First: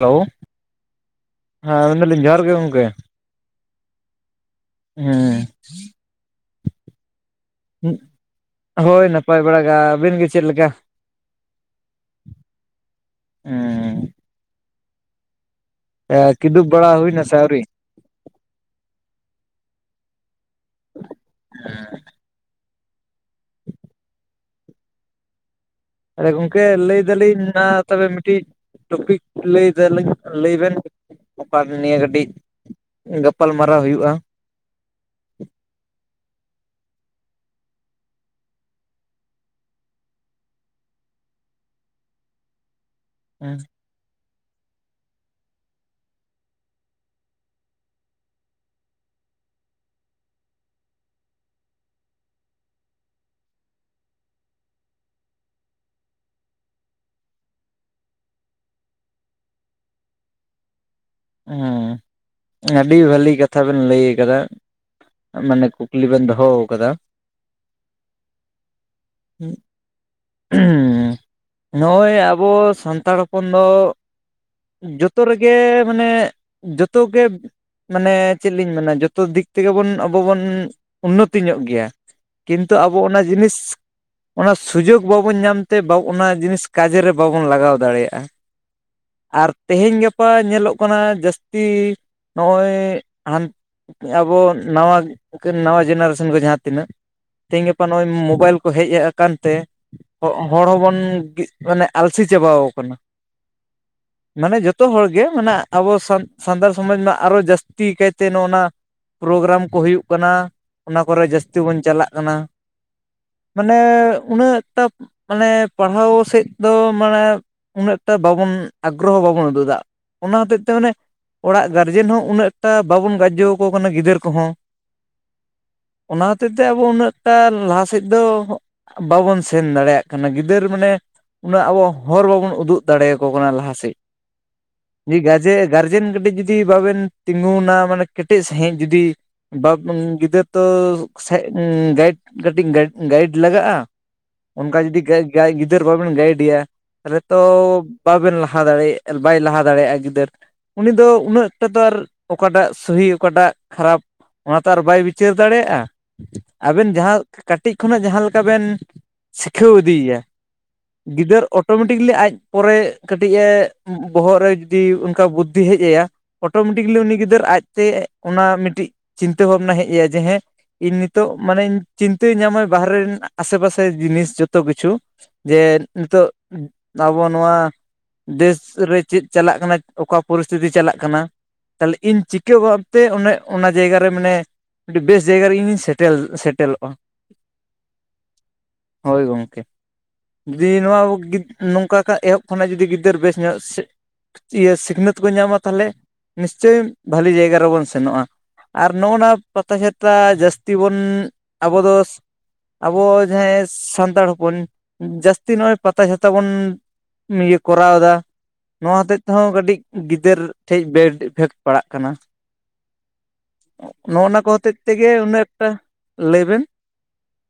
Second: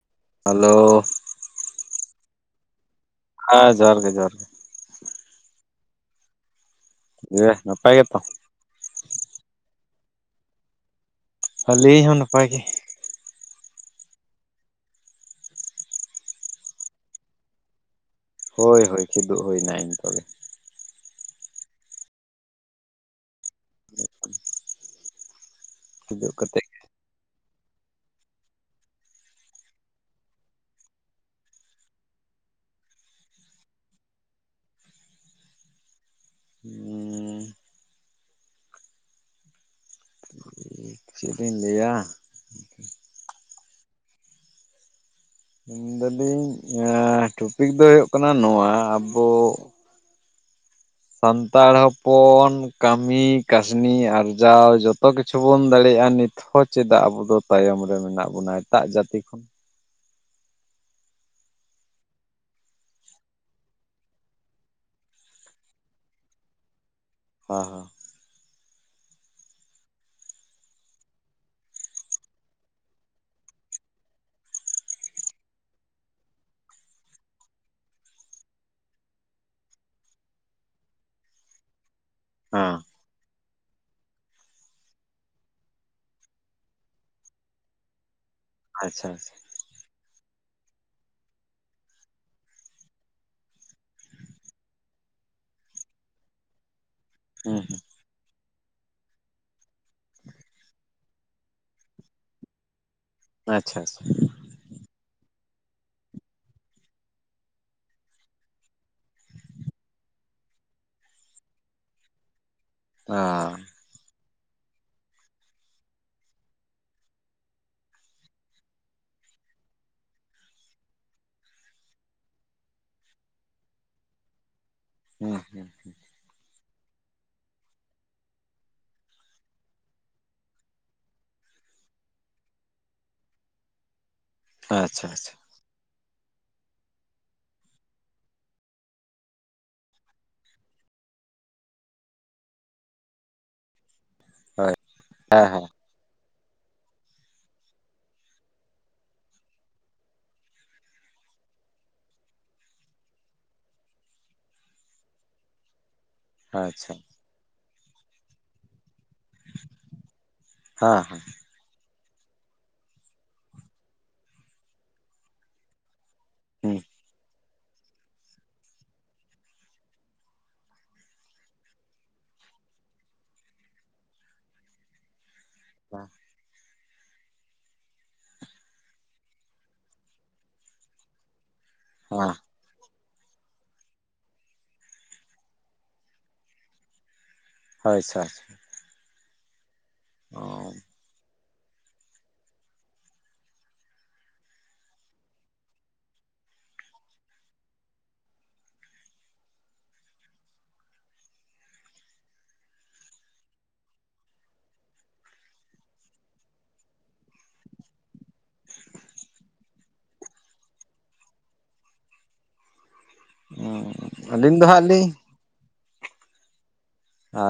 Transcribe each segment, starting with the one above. Hello hello ᱦᱮᱸ ᱢᱮᱱᱫᱟᱞᱤᱧ ᱡᱚᱦᱟᱨ ᱜᱮ ᱜᱚᱝᱠᱮ᱾ ᱦᱮᱸ ᱡᱚᱦᱟᱨ ᱜᱮ ᱡᱚᱦᱟᱨ ᱜᱮ᱾ ᱦᱩᱸ᱾ ᱫᱤᱭᱮ ᱱᱟᱯᱟᱭ ᱜᱮᱛᱚ? ᱦᱳᱭ ᱱᱟᱯᱟᱭ ᱵᱟᱲᱟᱜᱮ, ᱟᱹᱵᱤᱱ ᱜᱮ ᱪᱮᱫ ᱞᱮᱠᱟ? ᱟᱹᱞᱤᱧ ᱦᱚᱸ ᱱᱟᱯᱟᱭ ᱜᱮ᱾ ᱦᱩᱸ᱾ ᱠᱤᱫᱩᱵ ᱵᱟᱲᱟ ᱦᱩᱭᱱᱟᱥᱮ ᱟᱹᱣᱨᱤ? ᱦᱳᱭ ᱦᱳᱭ ᱠᱤᱫᱩᱜ ᱦᱩᱭᱮᱱᱟ ᱱᱮ ᱮ ᱱᱤᱛᱚᱜ ᱜᱮ᱾ ᱦᱩᱸ᱾ [unintelligible] ᱟᱫᱚ ᱠᱤᱫᱩᱵ ᱜᱚᱝᱠᱮ ᱠᱟᱛᱮᱜ ᱞᱟᱹᱭ ᱫᱟᱹᱞᱤᱧ ᱟ ᱛᱚᱵᱮ ᱢᱤᱫᱴᱤᱡ ᱴᱚᱯᱤᱠ ᱞᱟᱹᱭ ᱫᱟᱞᱤᱧ ᱞᱟᱹᱭ ᱵᱮᱱ [unintelligible] ᱱᱤᱭᱟᱹ ᱠᱟᱹᱴᱤᱡ ᱜᱟᱯᱟᱞ ᱢᱟᱨᱟᱣ ᱦᱩᱭᱩᱜᱼᱟ᱾ ᱦᱩᱸ᱾ ᱪᱮᱫ ᱞᱤᱧ ᱞᱟᱹᱭᱟ᱾ ᱦᱮᱸ ᱢᱮᱱᱫᱟᱹᱞᱤᱧ ᱴᱚᱯᱤᱠ ᱫᱚ ᱦᱳᱭᱳᱜ ᱠᱟᱱᱟ ᱱᱚᱣᱟ ᱟᱵᱚ ᱥᱟᱱᱛᱟᱲ ᱦᱚᱯᱚᱱ ᱠᱟᱹᱢᱤ ᱠᱟᱹᱥᱱᱤ ᱟᱨᱡᱟᱣ ᱡᱚᱛᱚ ᱠᱤᱪᱷᱩ ᱵᱚᱱ ᱫᱟᱲᱮᱭᱟᱜᱼᱟ ᱱᱤᱛᱜ ᱦᱚᱸ ᱪᱮᱫᱟᱜ ᱟᱵᱚ ᱫᱚ ᱛᱟᱭᱚᱢ ᱨᱮ ᱢᱮᱱᱟᱜ ᱵᱚᱱᱟ ᱮᱴᱟᱜ ᱡᱟᱹᱛᱤ ᱠᱷᱚᱱ? ᱦᱮᱸ ᱟᱹᱰᱤ ᱵᱷᱟᱹᱞᱤ ᱠᱟᱛᱷᱟ ᱵᱮᱱ ᱞᱟᱹᱭ ᱠᱟᱫᱟ᱾ ᱢᱟᱱᱮ ᱠᱩᱠᱞᱤ ᱵᱮᱱ ᱫᱚᱦᱚ ᱫᱟᱫᱟ᱾ ᱦᱚᱸ ᱦᱚᱸ᱾ [unintelligible] ᱦᱩᱸ ᱱᱚᱜᱼᱚᱭ ᱟᱵᱚ ᱥᱟᱱᱛᱟᱲ ᱦᱚᱯᱚᱱ ᱫᱚ ᱡᱚᱛᱚ ᱨᱮᱜᱮ ᱢᱟᱱᱮ ᱡᱚᱛᱚ ᱜᱮ ᱢᱟᱱᱮ ᱪᱮᱫ ᱞᱤᱧ ᱢᱮᱱᱟ ᱡᱚᱛᱚ ᱫᱤᱠ ᱛᱮᱜᱮ ᱵᱚᱱ ᱟᱵᱚ ᱵᱚᱱ ᱩᱱᱱᱚᱛᱤ ᱧᱚᱜ ᱜᱮᱭᱟ᱾ ᱠᱤᱱᱛᱩ ᱦᱮᱸ ᱟᱵᱚ ᱚᱱᱟ ᱡᱤᱱᱤᱥ ᱚᱱᱟ ᱥᱩᱡᱳᱜᱽ ᱵᱟᱵᱚᱱ ᱧᱟᱢᱛᱮ ᱚᱱᱟ ᱡᱤᱱᱤᱥ ᱠᱟᱡᱮ ᱨᱮ ᱵᱟᱵᱚᱱ ᱞᱟᱜᱟᱣ ᱫᱟᱲᱮᱭᱟᱜᱼᱟ᱾ ᱟᱪᱪᱷᱟ ᱟᱪᱪᱷᱟ᱾ ᱟᱨ ᱛᱮᱦᱮᱧ ᱜᱟᱯᱟ ᱧᱮᱞᱚᱜ ᱠᱟᱱᱟ ᱡᱟᱹᱥᱛᱤ ᱱᱚᱜᱼᱚᱭ ᱦᱟᱱ ᱟᱵᱚ ᱱᱟᱣᱟ ᱱᱟᱣᱟ ᱡᱮᱱᱟᱨᱮᱥᱚᱱ ᱠᱚ ᱡᱟᱦᱟᱸ ᱛᱤᱱᱟᱹᱜ ᱦᱩᱸ ᱛᱮᱦᱤᱧ ᱦᱩᱸ ᱜᱟᱯᱟ ᱱᱚᱜᱼᱚᱭ ᱢᱳᱵᱟᱭᱤᱞ ᱠᱚ ᱦᱮᱡ ᱟᱠᱟᱱ ᱛᱮ ᱦᱚᱲ ᱦᱚᱸᱵᱚᱱ ᱢᱟᱱᱮ ᱟᱞᱥᱤ ᱪᱟᱵᱟᱣ ᱠᱟᱱᱟ᱾ ᱟᱪᱪᱷᱟ ᱪᱷᱟ ᱪᱷᱟ᱾ ᱢᱟᱱᱮ ᱡᱚᱛᱚ ᱦᱚᱲᱜᱮ ᱢᱟᱱᱮ ᱟᱵᱚ ᱥᱟᱱᱛᱟᱲ ᱥᱚᱢᱟᱡᱽ ᱢᱟ ᱟᱨᱚ ᱡᱟᱹᱥᱛᱤ ᱠᱟᱭᱛᱮ ᱱᱚᱜᱼ ᱱᱟ ᱯᱨᱳᱜᱨᱟᱢ ᱠᱚ ᱦᱩᱭᱩᱜ ᱠᱟᱱᱟ ᱚᱱᱟ ᱠᱚᱨᱮ ᱡᱟᱹᱥᱛᱤ ᱵᱚᱱ ᱪᱟᱞᱟᱜ ᱠᱟᱱᱟ᱾ ᱟ ᱢᱟᱱᱮ ᱩᱱᱟᱹᱜ ᱴᱟᱠ ᱢᱟᱱᱮ ᱯᱟᱲᱦᱟᱣ ᱥᱮᱫ ᱫᱚ ᱢᱟᱱᱮ ᱩᱱᱟᱹᱜ ᱴᱟ ᱵᱟᱵᱚᱱ ᱟᱜᱽᱨᱚᱦᱚ ᱵᱟᱵᱚᱱ ᱩᱫᱩᱜ ᱮᱫᱟ᱾ ᱚᱱᱟ ᱦᱟᱛᱮᱫ ᱛᱮ ᱢᱟᱱᱮ ᱚᱲᱟᱜ ᱜᱟᱨᱡᱮᱱ ᱦᱚᱸ ᱩᱱᱟᱹᱜ ᱮᱴᱟ ᱵᱟᱵᱚᱱ ᱜᱟᱡᱡᱚ ᱠᱟᱱᱟ ᱜᱤᱫᱟᱹᱨ ᱠᱚᱦᱚᱸ᱾ ᱦᱩᱸ ᱦᱩᱸ ᱚᱱᱟ ᱦᱚᱛᱮᱛᱮ ᱟᱵᱳ ᱩᱱᱟᱹᱜᱴᱟ ᱞᱟᱦᱟ ᱥᱮᱫ ᱫᱚ ᱵᱟᱵᱚᱱ ᱥᱮᱱ ᱫᱟᱲᱮᱭᱟᱜ ᱠᱟᱱᱟ᱾ ᱜᱤᱫᱟᱹᱨ ᱢᱟᱱᱮ ᱩᱱᱟᱹᱜ ᱟᱵᱚ ᱦᱚᱨ ᱵᱟᱵᱚᱱ ᱩᱫᱩᱜ ᱫᱟᱲᱮᱭᱟᱠᱚ ᱠᱟᱱᱟ ᱞᱟᱦᱟᱥᱮᱫ᱾ ᱟᱪᱪᱷᱟ ᱟᱪᱪᱷᱟ᱾ ᱡᱮ ᱜᱟᱨᱡᱮᱱ ᱠᱟᱹᱴᱤᱡ ᱡᱩᱫᱤ ᱵᱟᱵᱮᱱ ᱛᱤᱸᱜᱩᱱᱟ, ᱢᱟᱱᱮ ᱠᱮᱴᱮᱡ ᱥᱟᱺᱦᱤᱡ ᱡᱩᱫᱤ ᱵᱟᱵᱚᱱ ᱜᱤᱫᱟᱹᱨᱟᱹ ᱛᱚ ᱥᱮ ᱜᱟᱭᱤᱰ ᱠᱟᱹᱴᱤᱡ ᱜᱟᱭᱤᱰ ᱞᱟᱜᱟᱜᱼᱟ᱾ ᱦᱳᱭ ᱚᱱᱠᱟ ᱡᱩᱫᱤ ᱜᱟᱤ ᱦᱮᱸ ᱜᱟᱤ ᱦᱮᱸ ᱜᱤᱫᱟᱹᱨ ᱵᱟᱵᱮᱱ ᱜᱟᱭᱤᱰᱭᱟ ᱛᱟᱦᱚᱞᱮ ᱛᱚ ᱵᱟᱵᱮᱱ ᱞᱟᱦᱟ ᱫᱟᱲᱮᱭᱟᱜ ᱵᱟᱭ ᱞᱟᱦᱟ ᱫᱟᱲᱮᱭᱟᱜᱼᱟ ᱜᱤᱫᱟᱹᱨ᱾ ᱩᱱᱤ ᱫᱚ ᱩᱱᱟᱹᱜᱠᱴᱟ ᱛᱚ ᱟᱨ ᱚᱠᱟᱴᱟᱜ ᱥᱟᱹᱦᱤ ᱚᱠᱟᱴᱟᱜ ᱠᱷᱟᱨᱟᱯ ᱚᱱᱟᱛᱮ ᱟᱨ ᱵᱟᱭ ᱵᱤᱪᱟᱹᱨ ᱫᱟᱲᱮᱭᱟᱜᱼᱟ᱾ ᱟᱵᱮᱱ ᱟᱪᱪᱷᱟ ᱡᱟᱦᱟᱸ ᱠᱟᱹᱴᱤᱡ ᱠᱷᱚᱱᱟᱜ ᱡᱟᱦᱟᱸ ᱞᱮᱠᱟ ᱵᱮᱱ ᱥᱤᱠᱷᱟᱸᱣ ᱤᱫᱤᱭᱮᱭᱟ, ᱦᱮᱸ ᱦᱮᱸ ᱜᱤᱫᱟᱹᱨ ᱚ ᱚᱴᱳᱢᱮᱴᱤᱠᱞᱤ ᱟᱡ ᱯᱚᱨᱮ ᱠᱟᱹᱴᱤᱡᱼᱮ ᱵᱚᱦᱚᱜ ᱨᱮ ᱡᱩᱫᱤ ᱚᱱᱠᱟ ᱵᱩᱫᱽᱫᱷᱤ ᱦᱮᱡ ᱟᱭᱟ ᱦᱩᱸ ᱚᱴᱳᱢᱮᱴᱤᱠᱮᱞᱤ ᱩᱱᱤ ᱜᱤᱫᱟᱹᱨ ᱟᱡᱛᱮ ᱚᱱᱟ ᱢᱤᱫᱴᱤᱡ ᱪᱤᱱᱛᱟᱹ ᱵᱷᱟᱵᱱᱟ ᱦᱮᱡ ᱟᱭᱟ ᱡᱮ ᱦᱮᱸ ᱤᱧ ᱱᱤᱛᱚᱜ ᱢᱟᱱᱮᱧ ᱪᱤᱱᱛᱟᱹ ᱧᱟᱢᱟ ᱵᱟᱦᱨᱮ ᱨᱮᱱᱟ ᱟᱥᱮ ᱯᱟᱥᱮ ᱡᱤᱱᱤᱥ ᱡᱚᱛᱚ ᱠᱤᱪᱷᱩ᱾ ᱡᱮ ᱱᱤᱛᱚᱜ ᱟᱵᱚ ᱱᱚᱣᱟ ᱫᱮᱥ ᱨᱮ ᱪᱮᱫ ᱪᱟᱞᱟᱜ ᱠᱟᱱᱟ ᱚᱠᱟ ᱯᱚᱨᱤᱥᱛᱤᱛᱤ ᱪᱟᱞᱟᱜ ᱠᱟᱱᱟ᱾ ᱛᱟᱦᱚᱞᱮ ᱤᱧ ᱦᱮᱸ ᱪᱤᱠᱟᱹ ᱵᱟᱯ ᱛᱮ ᱚᱱᱮ ᱚᱱᱟ ᱡᱟᱭᱜᱟ ᱨᱮ ᱢᱟᱱᱮ ᱟᱹᱰᱤ ᱵᱮᱥ ᱡᱟᱭᱜᱟ ᱨᱮ ᱤᱧᱤᱧ ᱥᱮᱴᱮᱞ ᱥᱮᱴᱮᱞᱚᱜᱼᱟ᱾ ᱦᱚᱭ ᱥᱮ᱾ ᱦᱳᱭ ᱜᱚᱝᱠᱮ, ᱡᱩᱫᱤ ᱱᱚᱣᱟ ᱠᱚ ᱜᱤ ᱱᱚᱝᱠᱟ ᱠᱷᱟᱭ ᱮᱦᱚᱵ ᱠᱷᱚᱱᱟᱜ ᱡᱩᱫᱤ ᱜᱤᱫᱟᱹᱨ ᱵᱮᱥ ᱧᱚᱜ ᱥᱮ ᱤᱭᱟᱹ ᱥᱤᱠᱷᱱᱟᱹᱛ ᱠᱚ ᱧᱟᱢᱟ ᱛᱟᱦᱚᱞᱮ ᱱᱤᱥᱪᱳᱚᱭ ᱵᱷᱟᱹᱞᱤ ᱡᱟᱭᱜᱟ ᱨᱮᱵᱚᱱ ᱥᱮᱱᱚᱜᱼᱟ᱾ ᱟᱨ ᱱᱚᱜᱼᱚ ᱱᱟ ᱯᱟᱛᱟ ᱪᱷᱟᱛᱟ ᱡᱟᱹᱥᱛᱤ ᱵᱚᱱ ᱟᱵᱚ ᱫᱚ ᱟᱵᱚ ᱡᱟᱦᱟᱸᱭ ᱥᱟᱱᱛᱟᱲ ᱦᱚᱯᱚᱱ ᱡᱟᱹᱥᱛᱤ ᱱᱚᱜᱼᱚᱭ ᱯᱟᱛᱟ ᱪᱷᱟᱛᱟ ᱵᱚᱱ ᱤᱭᱟᱹ ᱠᱚᱨᱟᱣᱮᱫᱟ ᱱᱚᱣᱟ ᱦᱚᱛᱮᱫ ᱠᱟᱹᱴᱤᱡ ᱜᱤᱫᱟᱹᱨ ᱴᱷᱮᱡ ᱵᱮᱰ ᱤᱯᱷᱮᱠᱴ ᱯᱟᱲᱟᱜ ᱠᱟᱱᱟ᱾ ᱱᱚᱜᱼᱚ ᱱᱚᱣᱟ ᱠᱚ ᱟᱹᱞᱤᱧ ᱫᱚ ᱦᱚᱛᱮᱡ ᱦᱟᱸᱜ ᱞᱤᱧ ᱛᱮᱜᱮ ᱩᱱᱟᱹᱜ ᱮᱠᱴᱟ, ᱞᱟᱹᱭ ᱵᱮᱱ?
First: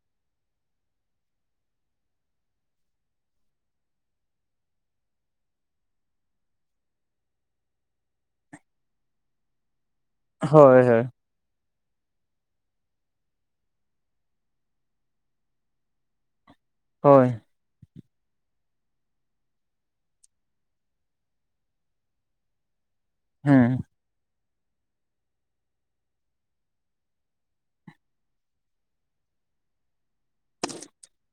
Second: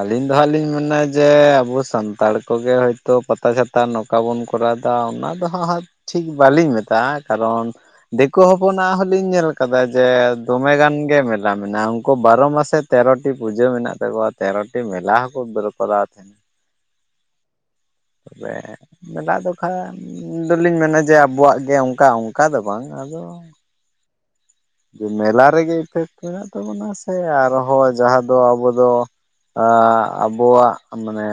ᱟᱹᱞᱤᱧ ᱫᱚ ᱦᱟᱸᱜ ᱞᱤᱧ ᱢᱮᱱᱟ ᱡᱮ ᱟᱵᱚ ᱥᱟᱱᱛᱟᱲ ᱠᱚᱜᱮ ᱦᱳᱭᱛᱳ ᱯᱟᱛᱟ ᱪᱷᱟᱛᱟ ᱱᱚᱠ -ᱠᱟ ᱵᱚᱱ ᱠᱚᱨᱟᱣᱫᱟ, ᱚᱱᱟ ᱫᱚ ᱦᱟᱸᱜ ᱴᱷᱤᱠ ᱵᱟᱹᱞᱤᱧ ᱢᱮᱛᱟᱜᱼᱟ, ᱠᱟᱨᱚᱱ ᱫᱮᱠᱤ ᱦᱚᱯᱚᱱᱟᱜ ᱦᱚᱸᱞᱤᱧ ᱧᱮᱞ ᱠᱟᱫᱟ ᱡᱮ ᱦᱳᱭ ᱫᱚᱢᱮᱜᱟᱱ ᱦᱳᱭ ᱜᱮ ᱢᱮᱞᱟ ᱢᱮᱱᱟᱜᱼᱟ, ᱩᱱᱠᱩ ᱵᱟᱨᱚ ᱢᱟᱥᱮ ᱛᱮᱨᱚᱴᱤ ᱯᱩᱡᱟᱹ ᱢᱮᱱᱟᱜ ᱛᱟᱠᱚᱣᱟ᱾ ᱛᱮᱨᱚᱴᱤ ᱢᱮᱞᱟ ᱦᱚᱸᱠᱚ ᱵᱮᱨ ᱠᱚᱟᱣ ᱛᱟᱦᱮᱱᱟ᱾ ᱦᱳᱭ᱾ ᱛᱚᱵᱮ, ᱢᱮᱞᱟ ᱫᱚ ᱠᱷᱟᱱ ᱫᱚᱞᱤᱧ ᱢᱮᱱᱟ ᱡᱮ ᱟᱵᱚᱣᱟᱜ ᱜᱮ ᱚᱱᱠᱟ ᱚᱱᱠᱟ ᱫᱚ ᱵᱟᱝ, ᱟᱫᱚ ᱦᱮᱸ᱾ ᱡᱮ ᱢᱮᱞᱟ ᱨᱮᱜᱮ ᱯᱮ [unintelligible] ᱛᱟᱵᱚᱱᱟ, ᱥᱮ ᱟᱨᱦᱚᱸ ᱡᱟᱦᱟᱸ ᱫᱚ ᱟᱵᱚ ᱫᱚ ᱮ ᱟᱵᱚᱣᱟᱜ ᱢᱟᱱᱮ